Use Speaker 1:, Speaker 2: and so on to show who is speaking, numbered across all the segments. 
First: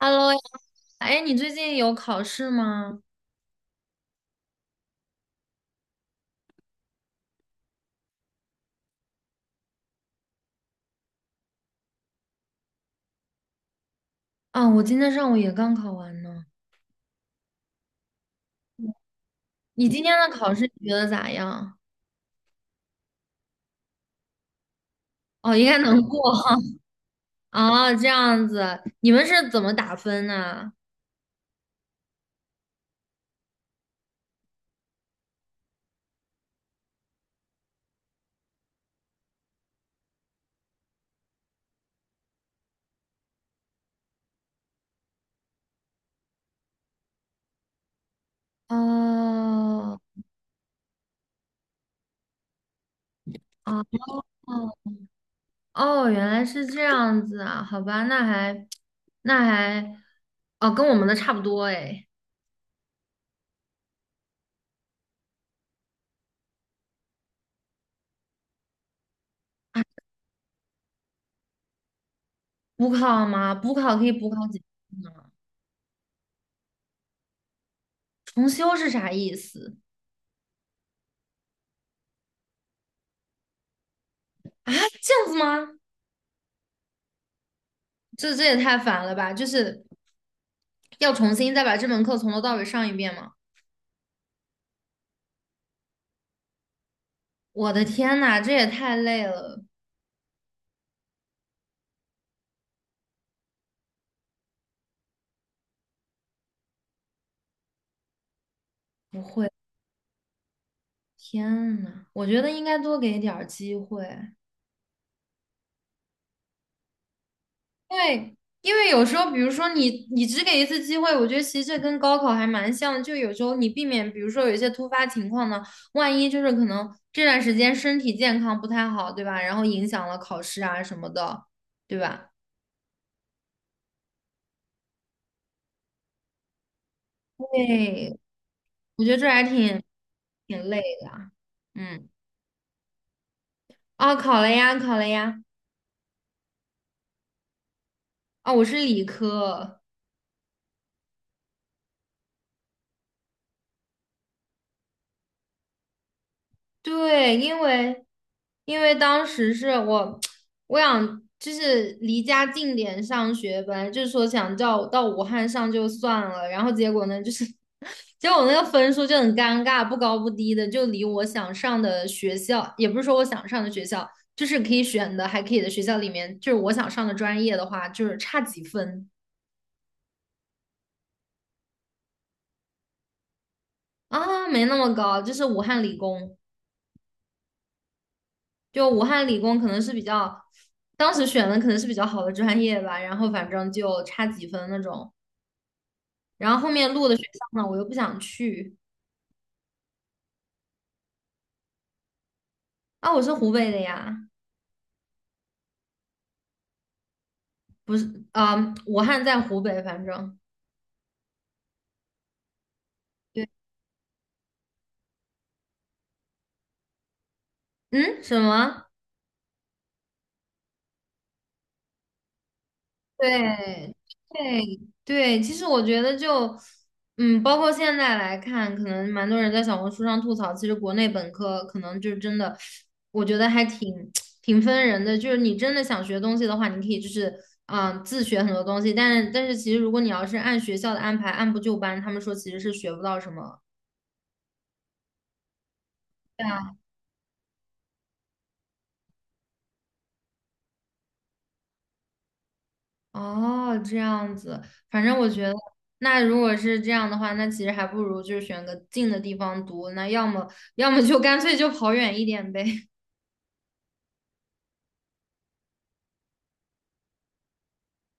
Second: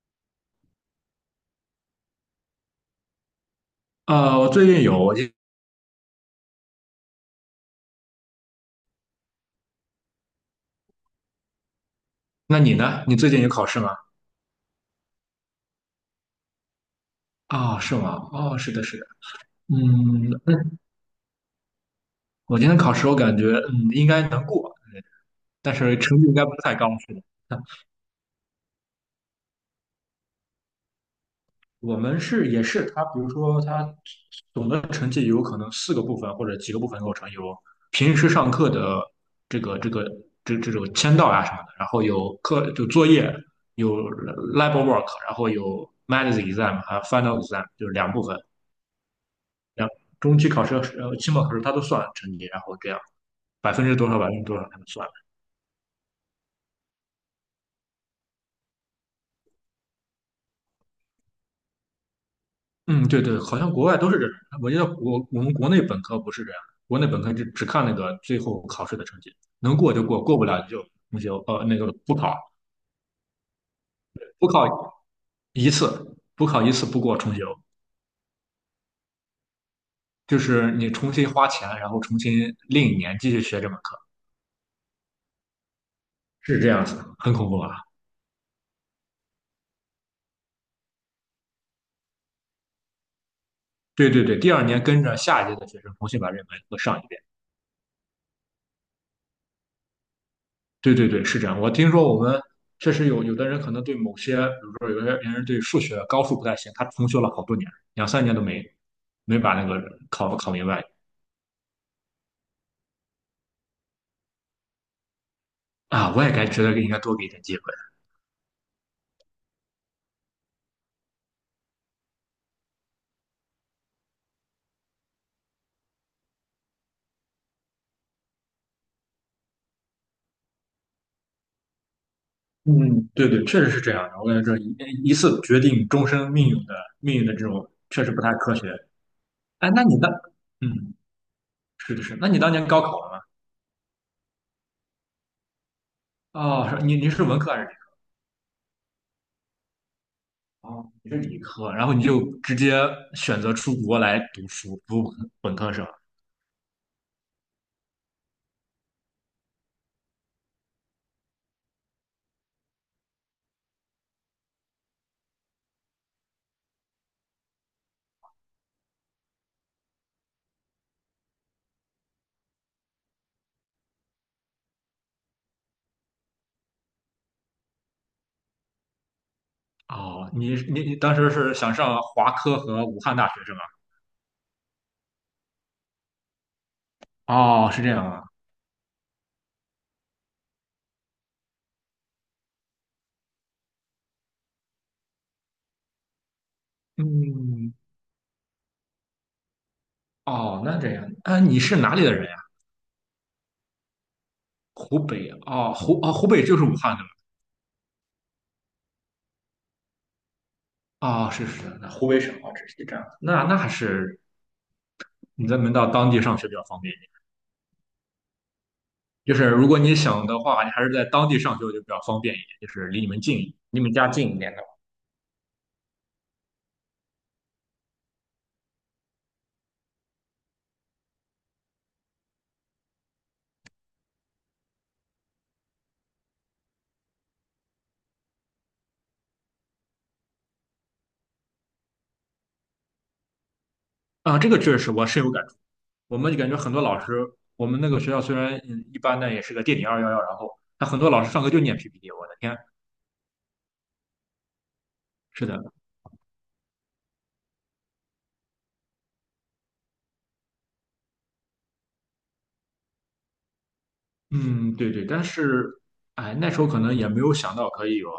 Speaker 1: Hello 呀，哎，你最近有考试吗？
Speaker 2: 我最近有，那你呢？你最近有考试吗？
Speaker 1: 啊，我今天上午也刚考完呢。
Speaker 2: 啊，是吗？哦，是的，是的。
Speaker 1: 你今天
Speaker 2: 嗯，
Speaker 1: 的考
Speaker 2: 那
Speaker 1: 试你觉得咋样？
Speaker 2: 我今天考试，我感觉应该能过，
Speaker 1: 哦，应
Speaker 2: 但
Speaker 1: 该
Speaker 2: 是
Speaker 1: 能过
Speaker 2: 成绩应该不太高，是的。
Speaker 1: 哦，这样子，你们是怎么打分呢？
Speaker 2: 我们是也是，比如说他总的成绩有可能四个部分或者几个部分构成，有平时上课的这个这个这种签到啊什么的，然后有课就作业，有 lab work，然后有 m a t h exam 还有 final exam，就是两部分。
Speaker 1: 哦，
Speaker 2: 中期考试、期末考试，他都算成绩，然后这样百
Speaker 1: 哦，
Speaker 2: 分之多少、百分之多少
Speaker 1: 哦，
Speaker 2: 他们算。
Speaker 1: 哦，原来是这样子啊，好吧，那还，那还，哦，跟我们的差不多哎。
Speaker 2: 嗯，对对，好像国外都是这样。我觉得我们国内本科不是这样，国内本科就只看那个最后考试的成绩，能
Speaker 1: 啊
Speaker 2: 过就过，过不了就重修，那个补考
Speaker 1: 补考吗？补考可以补考几次呢？
Speaker 2: 一次，补考一次不过重修，
Speaker 1: 重修是啥意思？
Speaker 2: 就是你重新花钱，然后重新另一年继续学这门课，
Speaker 1: 这样子吗？
Speaker 2: 是这样子，很恐怖啊。
Speaker 1: 这也太烦了吧！就是要重新再把这门课从头到尾上一遍吗？
Speaker 2: 对对对，第二年跟着下一届的学生重新把这门课上一遍。
Speaker 1: 我的天呐，这也太累了！
Speaker 2: 对对对，是这样。我听说我们确实有的人可能对某些，比如说有些人对数学高数不太行，他重修了好多年，两三年都没
Speaker 1: 不
Speaker 2: 没
Speaker 1: 会，
Speaker 2: 把那个考明白
Speaker 1: 天呐，我觉得应该多给点儿机会，
Speaker 2: 啊。我也该觉得应该多给一点机会。
Speaker 1: 因为因为有时候，比如说你只给一次机会，我觉得其实这跟高考还蛮像的，就有时候你避免，比如说有一些突发情况呢，万一就是可能这段时间身体健康不太好，对吧？然后影响了考试啊什么的，对吧？
Speaker 2: 嗯，对对，确实是这样的。我感觉这一次决定终身命运的这种，确实
Speaker 1: 对，
Speaker 2: 不太科学。
Speaker 1: 我觉得这还
Speaker 2: 哎，
Speaker 1: 挺
Speaker 2: 那你当
Speaker 1: 挺累
Speaker 2: 嗯，
Speaker 1: 的啊
Speaker 2: 是的
Speaker 1: 嗯，
Speaker 2: 是，那你当年高考了吗？
Speaker 1: 啊，考了呀，考了呀。
Speaker 2: 哦，是你是文科还是理科？
Speaker 1: 啊，我是理科，
Speaker 2: 哦，你是理科，然后你就直接选择出国来读书，读本科生。
Speaker 1: 对，因为当时是我 我想就是离家近点上学，本来就是说想叫我到武汉上就算了，然后结果呢，就是 结果我那个分数就很尴尬，不高不低的，就离我想上的学校，也不是说我想上的学校，就是可以选的还可以的学校里面，就是我想上的专业的话，就是差几分。
Speaker 2: 哦，你当时是想上华科和武汉大学是吗？
Speaker 1: 啊，没那么高，就是武汉理工，
Speaker 2: 哦，是这样啊。
Speaker 1: 就武汉理工可能是比较，当时选的可能是比较好的专业吧，然后反正就差几分那种，然后后面录的学校呢，
Speaker 2: 嗯，
Speaker 1: 我又不想去，
Speaker 2: 哦，那这样，啊，你是哪里的人呀？
Speaker 1: 啊，我是湖北的呀，
Speaker 2: 湖北哦，湖北就是武汉的吗？
Speaker 1: 不是，啊、武汉在湖北，反正，
Speaker 2: 哦，是是，那湖北省哦，这是这样。那
Speaker 1: 对，
Speaker 2: 那还是你在门到当地上学比较方便一点。
Speaker 1: 嗯，什么？
Speaker 2: 就是如果你想的话，你还是在当地上学就比较方便一点，就是离你们近，离你们
Speaker 1: 对
Speaker 2: 家近一点的。
Speaker 1: 对对，其实我觉得就，嗯，包括现在来看，可能蛮多人在小红书上吐槽，其实国内本科可能就真的，我觉得还挺分人的。就是你真的想学东西的话，你可以就是自学很多东西，但是其实如果你要是按学校的安排，按部就班，他们说其实是学不到什么。
Speaker 2: 啊，这个确实我深有感触。我们就感
Speaker 1: 对
Speaker 2: 觉很多老师，我们那个学校虽然一般，呢，也是个垫底211，然后他很多老师上课就念 PPT，我的天，
Speaker 1: 哦，这样子，反正我觉
Speaker 2: 是
Speaker 1: 得，
Speaker 2: 的，
Speaker 1: 那如果是这样的话，那其实还不如就是选个近的地方读，那要么就干脆就跑远一点呗。
Speaker 2: 嗯，对对，但是哎，那时候可能也没有想到可以有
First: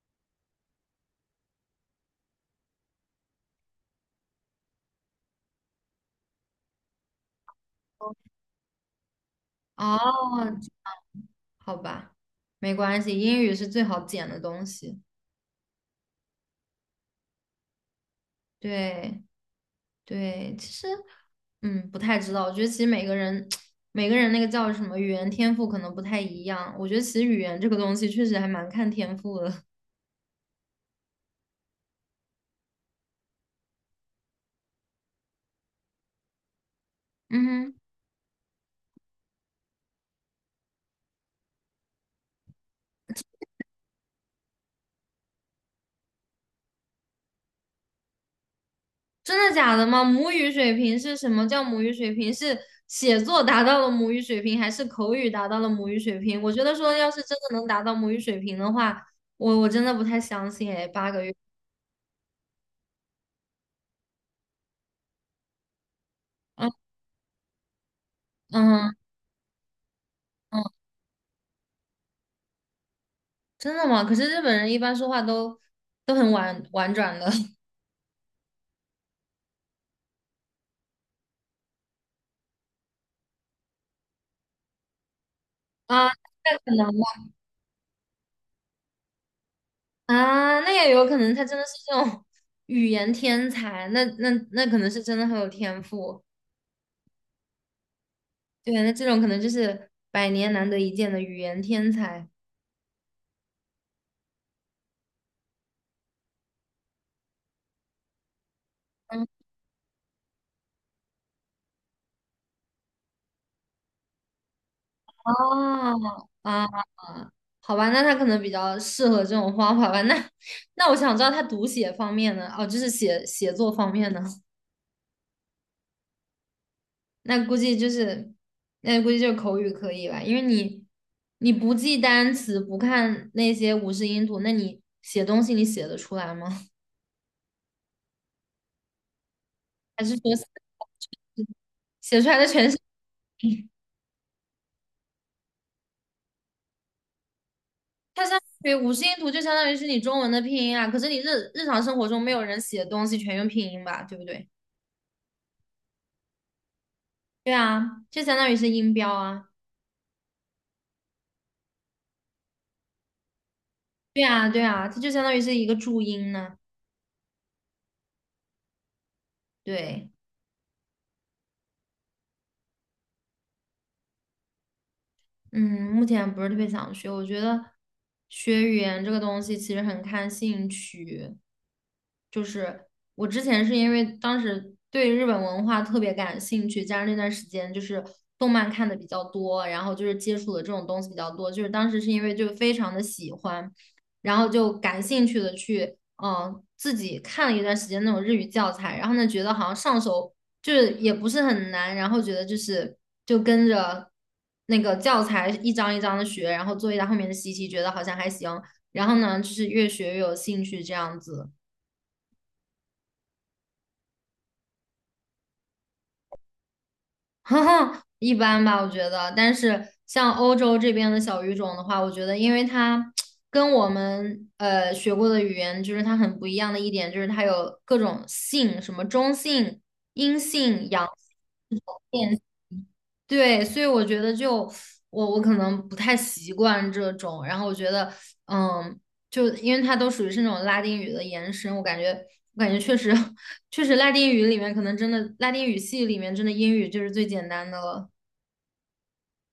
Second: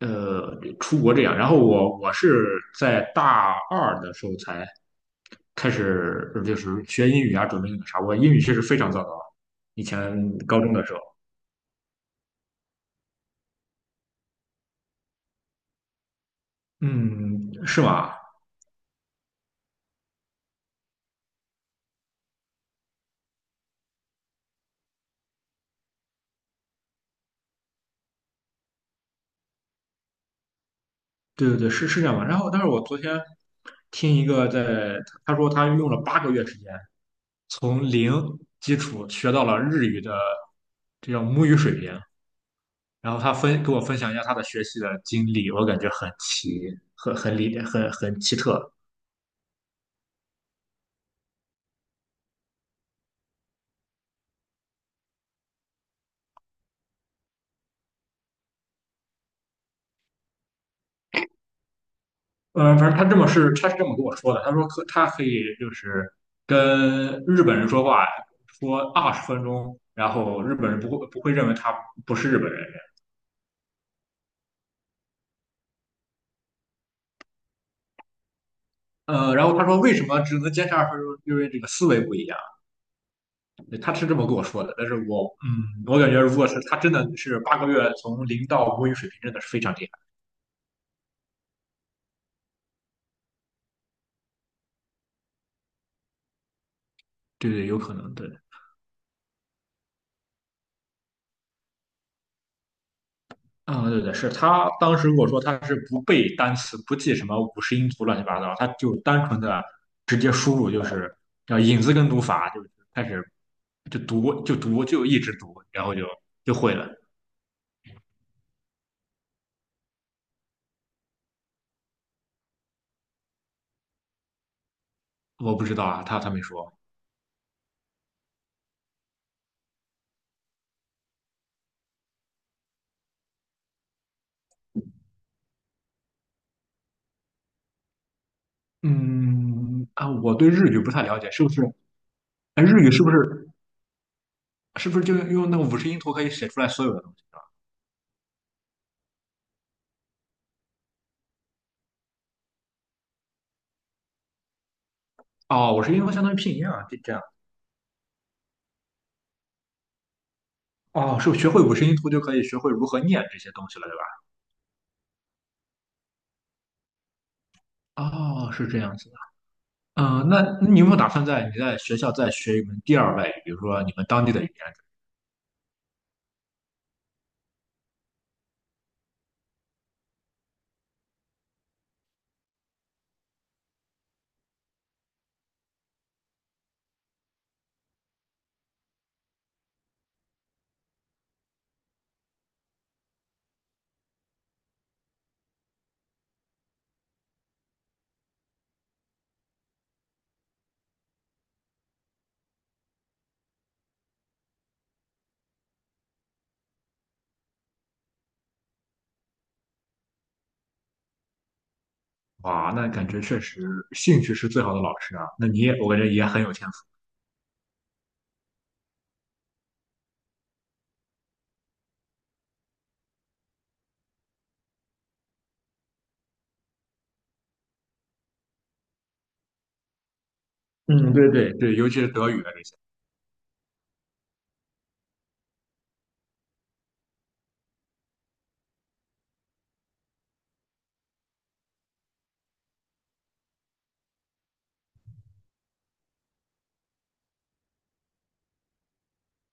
Speaker 2: 出国这样，然后我是在大二的时候才开始就是学英语啊，准备那个啥，我英语确实非常糟糕，以
Speaker 1: 哦，
Speaker 2: 前高中的时候，
Speaker 1: 好吧，没关系，英语是最好捡的东西。
Speaker 2: 嗯，是吗？
Speaker 1: 对对，其实不太知道，我觉得其实每个人 每个人那个叫什么语言天赋可能不太一样，我觉得其实语言这个东西确实还蛮看天赋的。
Speaker 2: 对对对，是这样吧。然后，但是我昨天听一个他说他用了八个月时间
Speaker 1: 嗯哼。
Speaker 2: 从零基础学到了日语的这叫母语水平，然后他分给我分享一下他的学习的经历，我感觉很奇，很很理很奇特。
Speaker 1: 真的假的吗？母语水平是什么叫母语水平？是写作达到了母语水平，还是口语达到了母语水平？我觉得说，要是真的能达到母语水平的话，我真的不太相信诶，8个月，
Speaker 2: 反正他是这么跟我说的，他说他可以就是
Speaker 1: 嗯
Speaker 2: 跟日本人说话，说
Speaker 1: 嗯
Speaker 2: 二十分钟，然后日
Speaker 1: 嗯，
Speaker 2: 本人不会认为他不是日本人。
Speaker 1: 真的吗？可是日本人一般说话都很婉转的
Speaker 2: 然后他说为什么只能坚持二十分钟，因为这个思维不一样。对他是这么跟我说的，但是我我
Speaker 1: 啊，
Speaker 2: 感觉如果是
Speaker 1: 那可
Speaker 2: 他
Speaker 1: 能
Speaker 2: 真的
Speaker 1: 吧
Speaker 2: 是八个月从零到母语水平，真的是非常厉害。
Speaker 1: 啊，那也有可能他真的是这种语言天才，那可能是真的很有天赋，
Speaker 2: 对对，有可能对。
Speaker 1: 对，那这种可能就是百年难得一见的语言天才。
Speaker 2: 啊、对对，是他当时跟我说他是不背单词，不记什么五十音图乱七八糟，他就单
Speaker 1: 嗯
Speaker 2: 纯的直接输入，就是叫引字根读法，就是开始就读就一直读，然后就
Speaker 1: 哦，
Speaker 2: 就
Speaker 1: 啊，
Speaker 2: 会了。
Speaker 1: 好吧，那他可能比较适合这种方法吧。那我想知道他读写方面呢？哦，就是写作方面呢？
Speaker 2: 我不知道啊，他没说。
Speaker 1: 那估计就是，那估计就是口语可以吧？因为你不记单词，不看那些五十音图，那你写东西你写得出来吗？
Speaker 2: 嗯
Speaker 1: 还
Speaker 2: 啊，
Speaker 1: 是说
Speaker 2: 我
Speaker 1: 写
Speaker 2: 对日语不太了解，是不是？
Speaker 1: 写出来的
Speaker 2: 哎，
Speaker 1: 全是？
Speaker 2: 日语是不是就用那个五十音图可以写出来所有的东西？
Speaker 1: 它相当于五十音图，就相当于是你中文的拼音啊。可是你日常生活中没有人写东西全用拼音吧，对不对？
Speaker 2: 哦，五十音图相当于拼音啊，这样。
Speaker 1: 对啊，就相当于是音标啊。
Speaker 2: 哦，是学会五十音图就可以学会如何念这些东西了，对
Speaker 1: 对啊，对啊，它就相当于是一个注音呢。
Speaker 2: 吧？哦，是这样子的。
Speaker 1: 对，
Speaker 2: 嗯、那你有没有打算在你在学校再学一门第二外语，比如说你们当地的语言？
Speaker 1: 嗯，目前不是特别想学，我觉得学语言这个东西其实很看兴趣。就是我之前是因为当时对日本文化特别感兴趣，加上那段时间就是动漫看的比较多，然后就是接触的这种东西比较多，就是当时是因为就非常的喜欢，然后就感兴趣的去。自己看了一段时间那种日语教材，然后呢，觉得好像上手就是也不是很难，然后觉得就是就跟着那个教材一张一张的学，然后做一下后面的习题，觉得好像还行。然后呢，就是越学越有兴趣这样子，
Speaker 2: 哇，那感觉确实兴趣是最好的老师啊。那你也，我感觉也很有天赋。
Speaker 1: 一般吧，我觉得。但是像欧洲这边的小语种的话，我觉得因为它跟我们学过的语言，就是它很不一样的一点，就是它有各种性，什么中性、阴性、阳
Speaker 2: 嗯，对
Speaker 1: 性、
Speaker 2: 对对，尤其是德
Speaker 1: 变
Speaker 2: 语啊这些。
Speaker 1: 对，所以我觉得就我可能不太习惯这种，然后我觉得嗯，就因为它都属于是那种拉丁语的延伸，我感觉确实 确实拉丁语里面可能真的拉丁语系里面真的英语就是最简单的了。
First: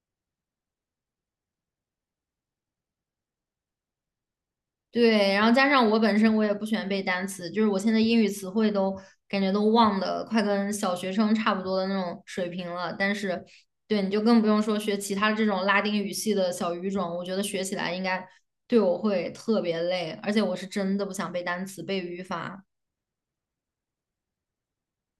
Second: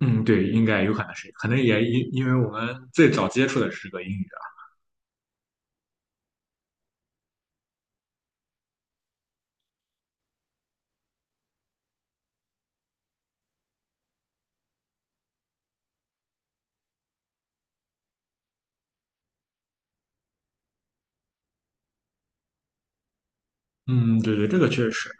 Speaker 2: 嗯，对，应该有可能是，可能也因为我们最早接触的是个英语啊。
Speaker 1: 对，然后加上我本身我也不喜欢背单词，就是我现在英语词汇都感觉都忘的快跟小学生差不多的那种水平了。但是，对，你就更不用说学其他这种拉丁语系的小语种，我觉得学起来应该对我会特别累，而且我是真的不想背单词、背语法。
Speaker 2: 嗯，对对，这个确实。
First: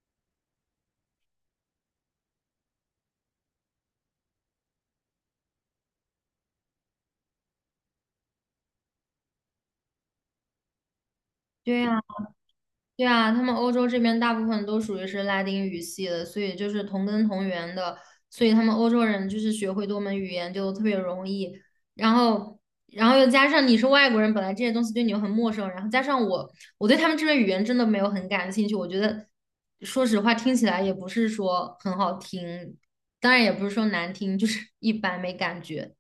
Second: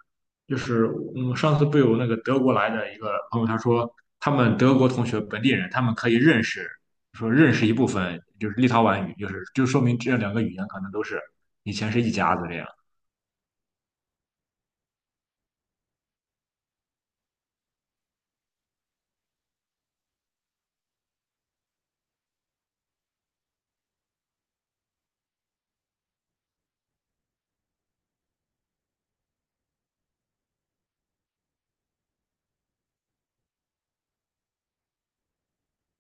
Speaker 2: 就是上次不有那个德国来的一个朋友，他说他们德国同学本地人，他们可以认识，说认识一部分就是立陶宛语，就是就说明这两个语言可能都是以
Speaker 1: 对
Speaker 2: 前
Speaker 1: 呀。
Speaker 2: 是一家子这样，
Speaker 1: 对啊，他们欧洲这边大部分都属于是拉丁语系的，所以就是同根同源的，所以他们欧洲人就是学会多门语言就特别容易。然后，然后又加上你是外国人，本来这些东西对你又很陌生，然后加上我，我对他们这边语言真的没有很感兴趣。我觉得，说实话，听起来也不是说很好听，当然也不是说难听，就是 一般没感觉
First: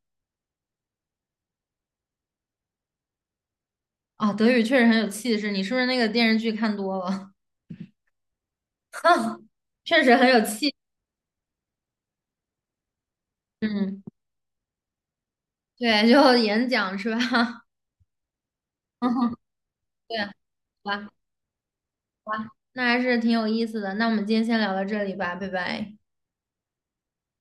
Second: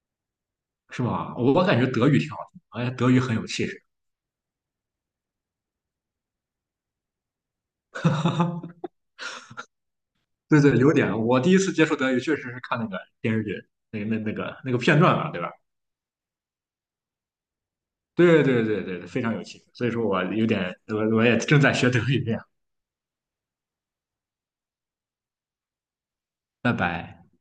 Speaker 2: 是吧？我感觉德语挺好听，而且德语很有气势。
Speaker 1: 啊。德语确实很有气势，你是不是那个电视剧看多了？确实很有
Speaker 2: 对
Speaker 1: 气，
Speaker 2: 对，有点。我第一次接触德语确实是看那个电视剧，
Speaker 1: 嗯。
Speaker 2: 那个片段嘛，对吧？
Speaker 1: 对，就演讲是吧？
Speaker 2: 对对对对，非常 有气势。所以说我
Speaker 1: 对，好
Speaker 2: 有点，
Speaker 1: 吧，
Speaker 2: 我也正在学德语这样。
Speaker 1: 那还是挺有意思的。那我们今天先聊到这里吧，拜拜。
Speaker 2: 拜拜。